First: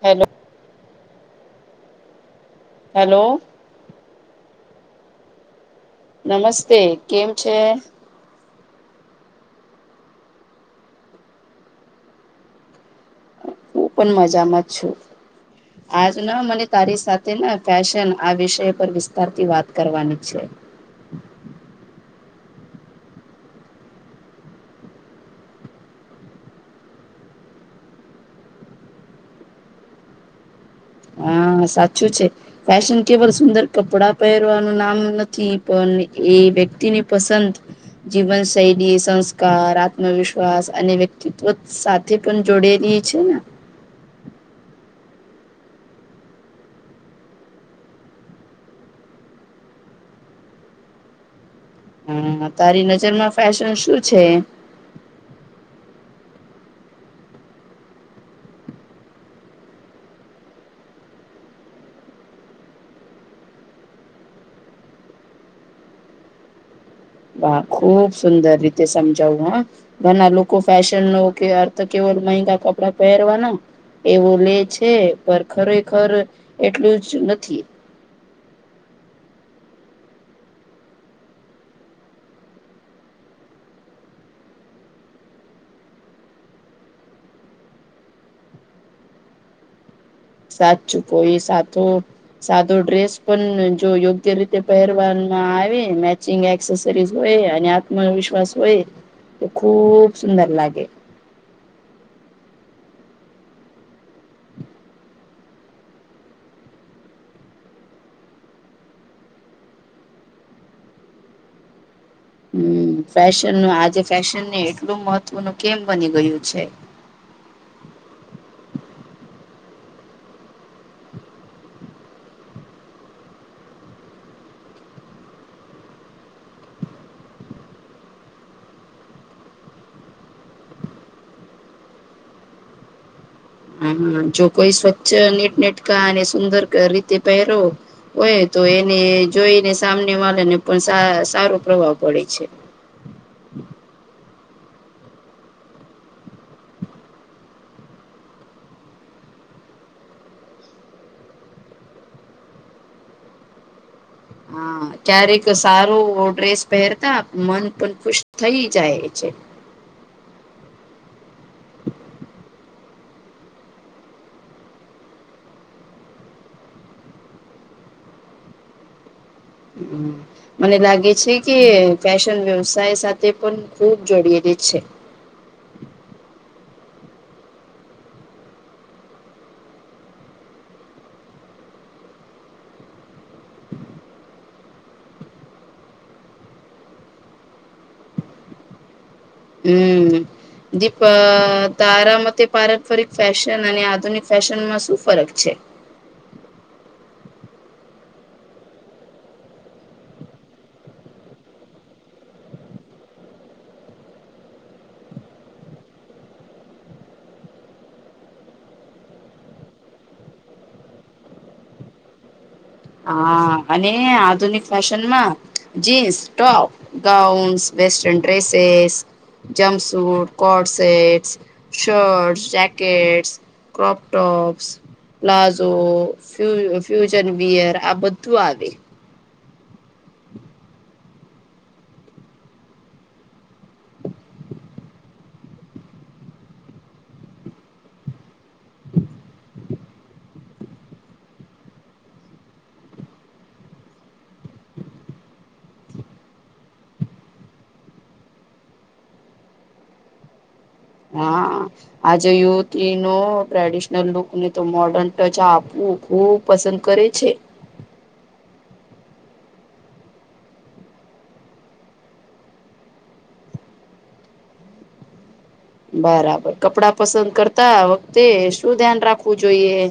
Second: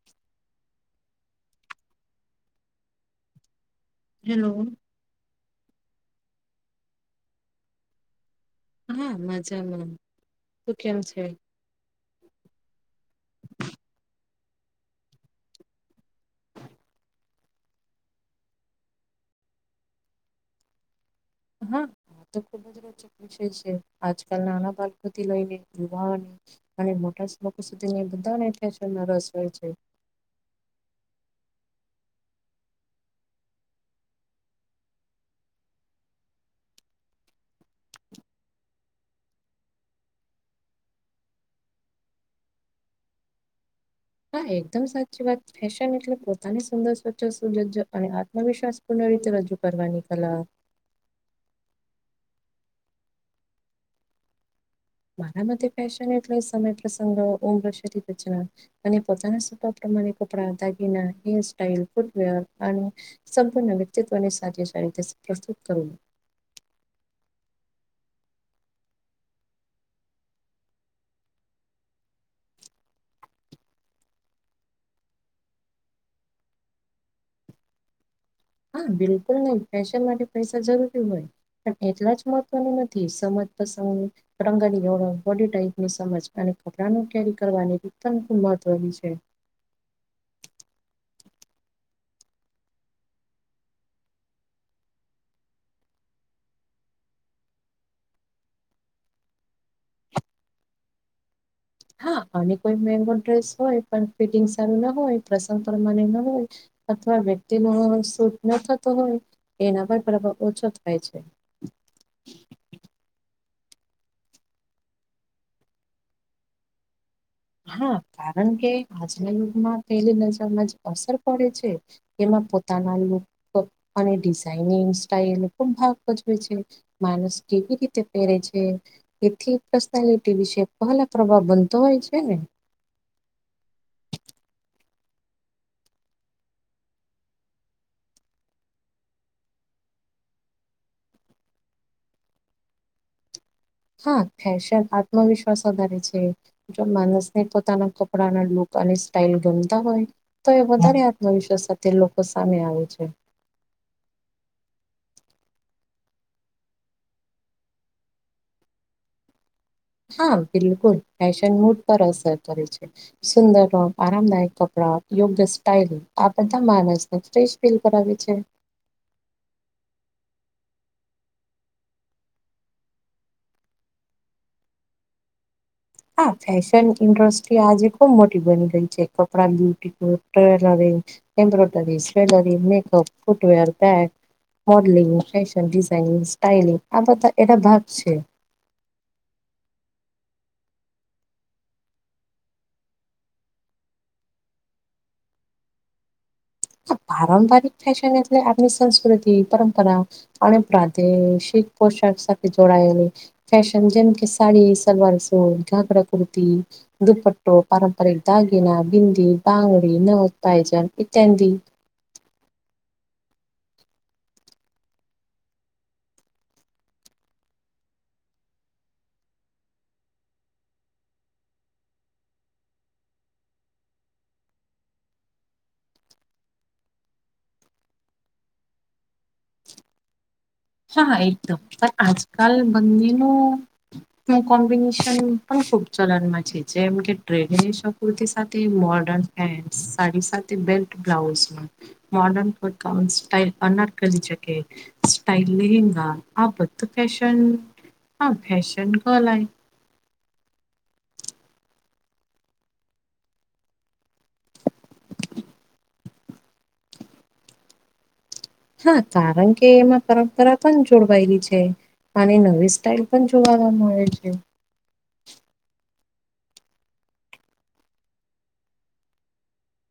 Hello. Hello. Hello. નમસ્તે કેમ છે? હા મજામાં તું કેમ છે? હું પણ મજામાં જ છું આજના મને તારી સાથેના ફેશન આ વિષય પર વિસ્તારથી વાત કરવાની છે. હા આ તો ખુબ જ રોચક વિષય છે આજકાલ નાના બાળકોથી લઈને યુવાન અને મોટા સુબકો સુધી બધા રસ હોય છે. હા સાચું છે. ફેશન કેવલ સુંદર કપડા પહેરવાનું નામ નથી પણ એ વ્યક્તિની પસંદ જીવન શૈલી સંસ કાર આત્મવિશ્વાસ અને વ્યક્તિત્વ સાથે પણ જોડેલી છે ને હા એકદમ સાચી વાત ફેશન એટલે પોતાની સુંદર સ્વચ્છ સજ્જ અને આત્મવિશ્વાસ પૂર્ણ રીતે રજૂ કરવાની કલા હા તારી નજરમાં ફેશન શું છે? મારા માટે ફેેશન એટલે સમે એટલે સગ્રહ ઓમર શરીર છે અને પોતાના સપા પ્રમાણે કપડા દાગીના હેર સ્ટાઈલ ફૂટવીઅર અને સંપૂર્ણ વ્યક્તિત્વની સાચી શ્રેણીને પ્રસ્તુત કરવું. વા ખુબ સુંદર રીતે સમજાવયુ હા ઘના લોકો ફેશનનો કે અર્થ કેવલ મેઘા કપડા પહેરવાનો એવું લે છે પણ ખરેખર એટલું જ નથી. હા બિલકુલ ની ફેશન માટે પૈસા જરૂરી હોય. પણ એટલા જ મહત્વનું નથી સમજ પસ પતંગડી ઓરો બોડી ટાઈપની સમજ અને કપડાંનું કેરી કરવાની ખૂબ મહત્વની છે. સાચું કોઈ સાચું સાદો ડ્રેસ પણ જો યોગ્ય રીતે પહેરવામા આવે મેચિંગ એક્સેસરીઝ હોય અને આત્મવિશ્વાસ હોય તો ખૂબ સુંદર લાગે હા અને કોઈ મેંગો ડ્રેસ હોય પણ ફિટિંગ સારું ના હોય પ્રસંગ પ્રમાણે ના હોય અથવા વ્યક્તિનો સુટ ન થતો હોય એના પર પ્રભાવ ઓછો થાય છે. હમ્મ ફેશનનું આજે ફેશનને એટલું મહત્વનું કેમ બની ગયું છે. હા કારણ કે આજના યુગમાં પહેલી નજરમાં જ અસર પડે છે. એમાં પોતાના લુક અને ડિઝાઇનિંગ સ્ટાઈલ પણ ભાગ ભજવે છે. માણસ કેવી રીતે પેરે છે.? એથી પર્સનાલિટી વિશે પહેલા પ્રભાવ બનતો હોય છે ને? હા જો કોઈ સ્વચ્છ નેટનેટકા અને સુંદર રીતે પહેરો હોય તો એને જોઈને સામને વાલે ને પન સારો પ્રભાવ પડે છે. હા ફેશન આત્મવિશ્વાસ વધારે છે. જો માનસને પોતાના કપડાનાં લુક અને સ્ટાઈલ ગમતા હોય. તો એ વધારે આત્મવિશ્વાસ સાથે લોકો સામે આવે છે. હા ક્યારેક સારું ડ્રેસ પેરતા મન પન ખુશ થઈ જાય છે. હા બિલકુલ ફેશન મૂડ પર અસર કરે છે. સુંદરો આરામદાયક કપડા યોગ્ય સ્ટાઈલ આ બધાં માનસ ફટ્રસ ફીલ કરાવી છે. હમ મને લાગે છે કે ફેશન વ્યવસાય સાથે પન ખૂબ જોડયેલી છે. હા ફેશન ઇન્ડસ્ટ્રી આજે ખુબ મોટી બની ગઈ છે કપડા બ્યુટી કોટ લવેજ. એમ્બ્રોદવેજ, સ્પેલરી, મેકઅપ, ફૂટવેર બેગ મ, ડલિંગ ફેશન ડિઝાઈનિંગ સ્ટાઈલિંગ આ બધા એ તો ભાગશે હમ દીપ તારા મતે પારંપરિક ફેશન અને આધુનિક ફેશનમાં શું ફરક છે.? પારંપરિક ફેશન એટલે આપની સંસ્કૃતિ પરંપરા અને પ્રાદેશિક પોશાક સાથે જોડાયેલી ફેશન જેમ કે, સાડી, સલવાર, સૂટ, ગાઘરા કુર્તી, દુપટ્ટો પારંપરિક દાગીના બિંદી, બંગડી નવત્પાયજન ઈત્યાદી હા અને આધુનિક ફેશનમાં jeans, top gowns, western dresses jumpsuit, coat set, shirt, jackets crop tops, palazzo, ફ ફ્યુજન બિયર આ બધું આવે. હાહા એકદમ પણ આજકાલ બંદીનું કોમ્બિનેશન પણ ખુબ ચલન માં છે જેમ કે ટ્રેડનેશન કુર્તી સાથે મોર્ડન પેન્ટ સાડી સાથે બેલ્ટ બ્લાઉઝમાં મોર્ડન પણ કાઉન સાઈલના કરી શકે. ટાઇપ ઇલે હિંગ આ બધું ફેશન, હા ફેશન ક લય હા આજે યુવતીનો ટ્રેડિશનલ લુક ને તો મોડન ટચ આપવું ખુબ પસંદ કરે છે. હા કારણ કે એમાં પરંપરા પણ જોડવાયેલી છે. આની નવી સ્ટાઈલ પણ જોવામાં મળે છે. બરાબર કપડાં પસંદ કરતા વખતે શું ધ્યાન રાખવું જોઈએ.?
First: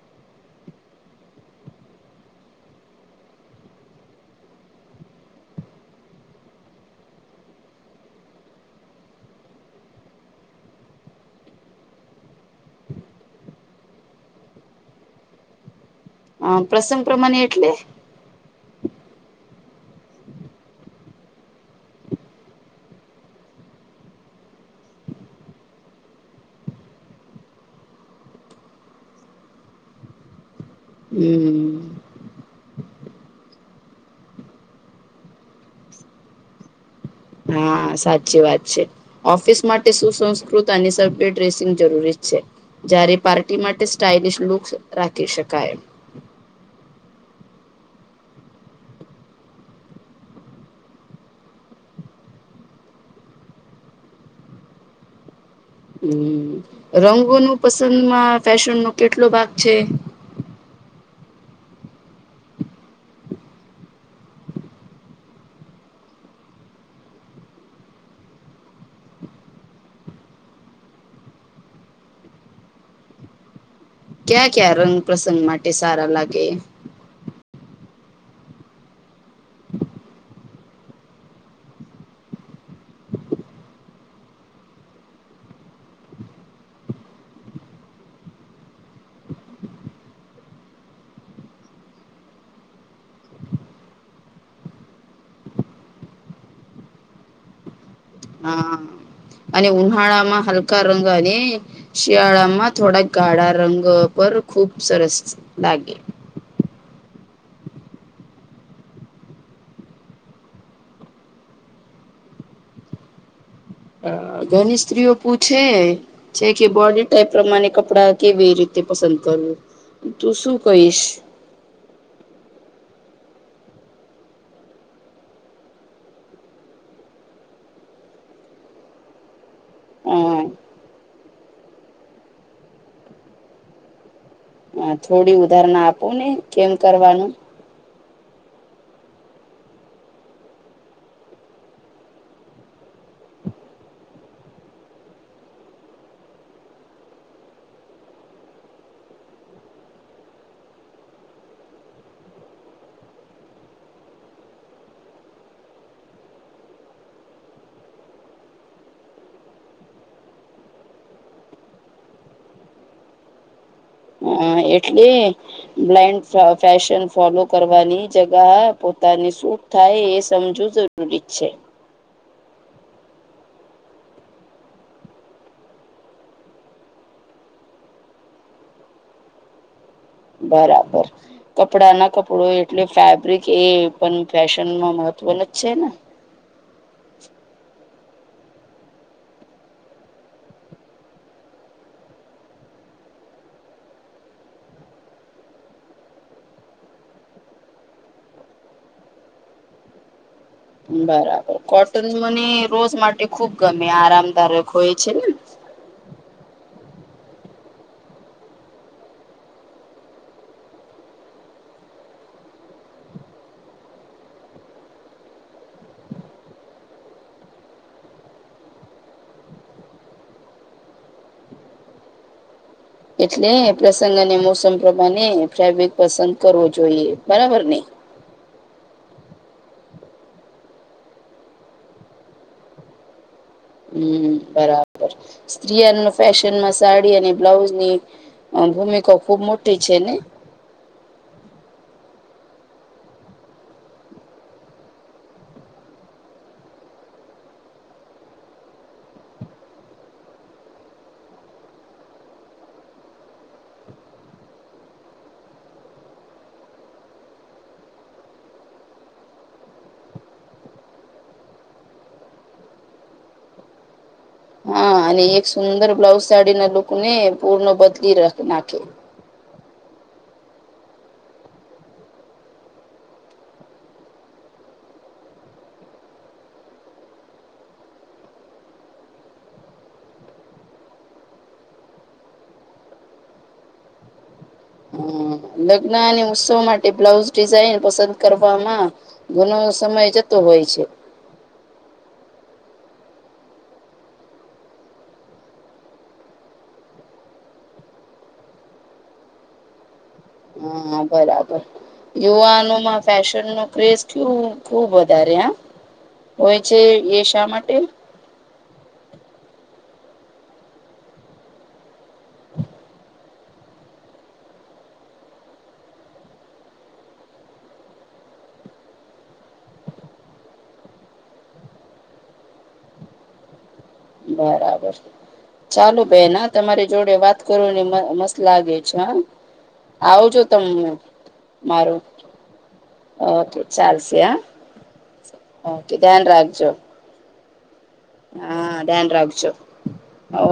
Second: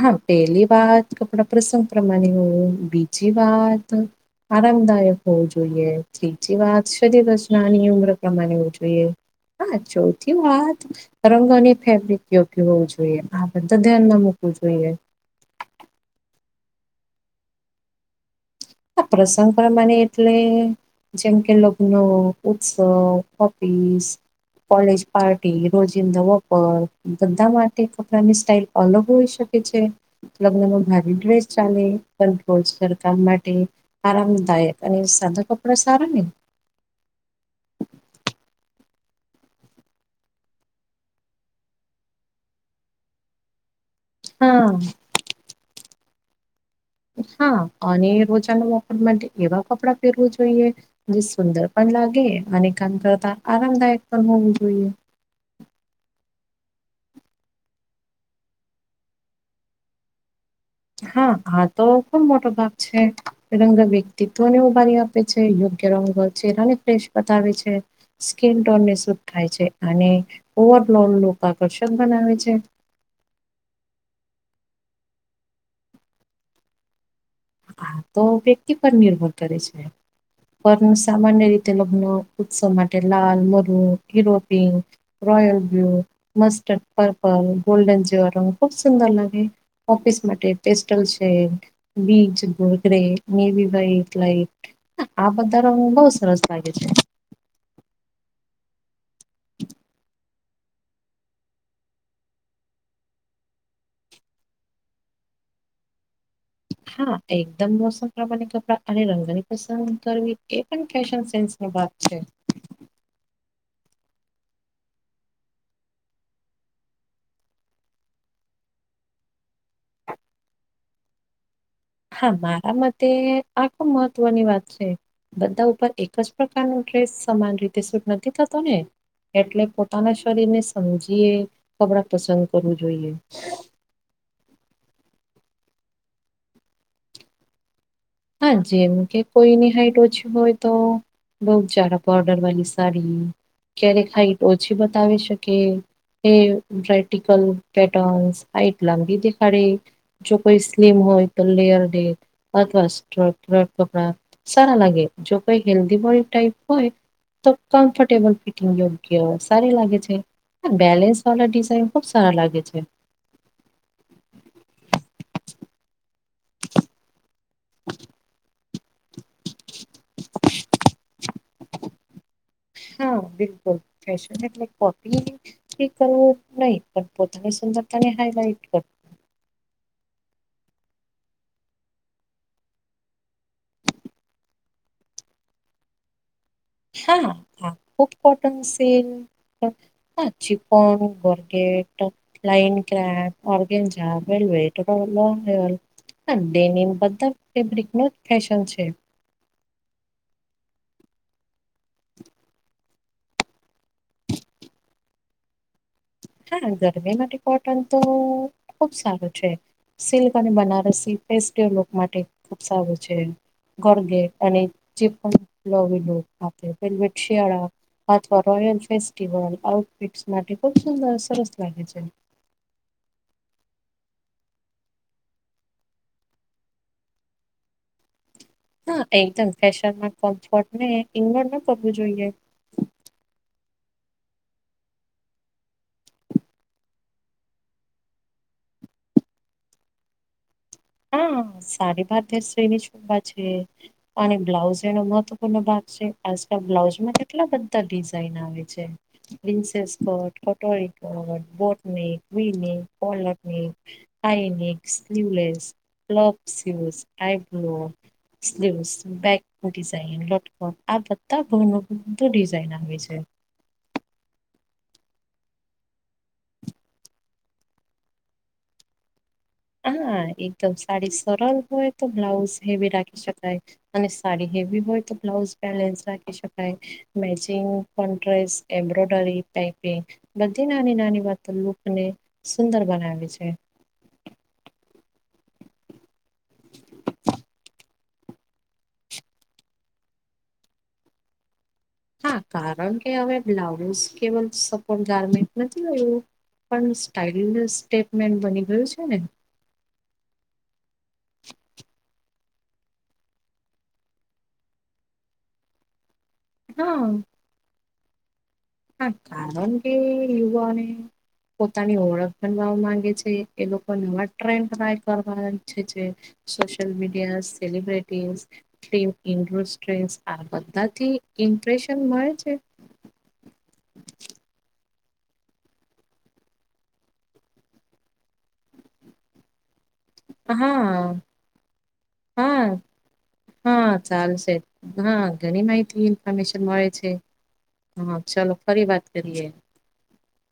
હા પેલી વાત કપડા પ્રસંગ પ્રમાણે હોય બીજી વાત આરામદાયક હોવું જોઈએ, ત્રીજી વાત શરીર રચનાની ઉમર પ્રમાણે હોવું જોઈએ. હા ચોથી વાત રંગોની ફેબ્રિક યોગ્ય હોવું જોઈએ, આ બધા ધ્યાનમાં મુૂકવું જોઈએ. હ પ્રસંગ પ્રમાણે એટલે? આ પ્રસંગ પ્રમાણે એટલે જેમ કે લગ્ન, ઉત્સવ, ઓફીસ કોલેજ પાર્ટી, રોજિંદા વપર, બધા માટે કપડાની સ્ટાઇલ અલગ હોઈ શકે છે. લગ્નમાં ભારે ડ્રેસ હમ ચાલે પણોજ સરકામ માટે આરામદાયક અને સાધા કપડા સારા ને હા સાચી વાત છે ઓફિસ માટે સુસંસ્કૃત અને સભ્ય ડ્રેસિંગ જરૂરી છે જ્યારે માટે સ્ટાઇલિશ હા લુક્સ રાખી શકાય હા અને રોજાના વાપર માટે એવા કપડાં પહેરવું જોઈએ જે સુંદર પણ લાગે અને કામ કરતા આરામદાયક પણ હોવું જોઈએ હમ રંગોનો પસંદમાં ફેશનનો કેટલો ભાગ છે હા આ તો ખુબ મોટો ભાગ છે રંગા વ્યક્તિત્વને ઉભારી આપે છે યોગ્ય રંગત ચહેરાને ફ્રેશ બતાવે છે સ્કીન ટોનને શુદ્ધ થાય છે અને ઓવરઓલ લૂક આકર્ષક બનાવે છે ક્યાં ક્યાં રંગ પ્રસંગ માટે સારા લાગે આ તો વ્યક્તિ પર નિર્ભર કરે છે પણ સામાન્ય રીતે લગ્ન ઉત્સવ માટે લાલ મરુન હીરોપીંક royal blue mustard purple golden જેવા રંગ ખૂબ સુંદર લાગે ઓફિસ માટે પેસ્ટલ છે બીજ ગ્રે નેવી વ્હાઇટ લાઇક આ બધા રંગ બો સરસ લાગે છે હા અને ઉનાળા માં હલકા રંગ અને શિયાળામાં થોડાક ગાળા રંગ પર ખુબ સરસ લાગે હા એકદમ મોસમ પ્રમાણે કપડા અને રંગની પસંદ કરવી એ પણ ફેશન સેન્સ એ વાત છે. હ ઘણી સ્ત્રીઓ પૂછે છે કે બોડી ટાઈપ પ્રમાણે કપડા કેવી રીતે પસંદ કરવું. તો શું કહીશ. હા મારા મતે આ ખૂબ મહત્વની વાત છે. બધા ઉપર એક જ પ્રકાર નુ ડ્રેસ સમાન રીતે સૂટ નથી થતો ને એટલે પોતાના અ શરીરને સમજી કપડા પસંદ કરવું જોઈએ. હા થોડી ઉદાહરણા આપો ને કેમ કરવાનું હા જે એમ કે કોઈની હાઈટ ઓછી હોય તો બઉ જાડા બોર્ડર વાળી સાડી ક્યારેક હાઈટ ઓછી બતાવી શકે એ વર્ટિકલ પેટર્નસ હાઇટ લાંબી દેખાડે. જો કોઈ સ્લિમ હોય તો લેયર ડેટ અથવા જોરજટ કપડા સારા લાગે જો કઈ હેલ્ધી બોડી ટાઈપ હોય તો કમ્ફર્ટેબલ ફિટિંગ યોગ્ય સારી લાગે છે. બેલેન્સ વાળા ડિઝાઇન ખુબ સારા લાગે છે. હ એટલે બ્લાઈન્ડ ફેશન ફોલો કરવાની જગ પો પોતાને શૂટ થાય એ સમજવું જરૂરી છે. [unintelligible] હા બિલકુલ ફેશન ને કોપી એ કરવું નહી પણ પોતાને સુંદરતાને હાઈલાઈટ કરવુ બરાબર કપડા ના કપડુ એટલે ફેબ્રિક એ પણ ફેશનમાં મહત્વ નુ જ છે ને હા ખૂબ કોટન સેલ હા સિમોન જોરજેટ લાઈન કરાક ઓર્ગનજા વેલ્વેટ લોંગ હા ડેનિમ બધા ફેબ્રિક નુ ફેશન છે. બરાબર કોટન મને રોજ માટે ખુબ ગમે આરામદારક હોય છે ને હા ગરમી માટે કોટન તો ખુબ સારું છે. સિલ્ક અને બનારસી ફેસ્ટિવલ લૂક માટે ખુબ સારું છે. કોરગેટ અને સિફોન [unintelligible] શિયાળા અથવા રોયલ ફ્લેસ્ટિવલ માટે ખુબ સુંદર સરસ લાગે છે. એટલે પ્રસંગ અને મોસમ પ્રમાણે ફેબિક પસંદ કરવો જોઈએ બરાબર ને હા એકદમ ફેશનમાં કમ્ફર્ટ ને ઇગનોર નો કરવું જોઈએ. હમ્મ બરાબર સ્ત્રીય ફેશનમાં સાડી અને બ્લાઉઝની ભૂમિકા ખુબ મોટી છે ને હા સારી ભાર ધર શ્રેણી શુભ છે અને બ્લાઉઝ એનો મહત્વપૂર્ણ ભાગ છે આજકાલ બ્લાઉઝમાં કેટલા બધા ડિઝઇન આવે છે. પ્રિન્સેસ કટ પટોરી કટ બોટનિક ક્લિનિંગ પલકનિક આઈનિક સ્વલેસ આઈ બ્લુ સ્લીવસ બેક ડિઝાઇન લોટકોટ આ બધા ભાવનું બધું ડિઝાઇન આવે છે. હા અને એક સુંદર બ્લાઉઝ સાડી ના લુક ને પૂર્ણ બદલી નાખે હા એકદમ સાડી સરળ હોય તો બ્લાઉઝ હેવી રાખી શકાય. અને સાડી હેવી હોય તો બ્લાઉઝ બેલેન્સ રાખી શકાય. મેચિંગ પણ ડ્રેસ એમ્બ્રોડરી પાઇપિંગ બધી નાની નાની વાતો લુકને સુંદર બનાવે છે. હમ લગ્ન અને ઉત્સવ માટે બ્લાઉઝ ડિઝાઇન પસંદ કરવામાં ઘનો સમય જતો હોય છે. હા કારણ કે હવે બ્લાઉઝ કેવલ સપોર્ટ ગારમેન્ટ નથી રહયુ. પણ સ્ટાઇલલેસ સ્ટેટમેન બની ગયું છે ને હા બરાબર યુવાનો માં ફેશન નો ક્રેઝુ ખુબ વધારે આ હોય છે હા એ શા માટે હા કારણે યુવાને પોતાની ઓળખ બનવા માંગે છે એ લોકો નવા ટ્રેન ટાય કરવા ચ્છે છે સોશલ મીડિયા સેલિબ્રિટીઝ આ બધાથી ઇમ્પ્રેશન મળે છે બરાબર છે ચાલો બેહેન તમારી જોડે વાત કરને મસ્ત લાગે છે હ આવજો હા તને મારું હા ઓકે હા ચાલશે ચાલ હા છે હા ઘણી ઓકે માહિતી ધ્યાન ઇન્ફોર્મેશન રાખજો મળે છે હા ચાલો હા ફરી વાત ધ્યાન કરીએ રાખજો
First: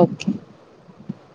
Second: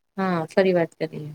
ઓકે હા ફરી વાત કરીએ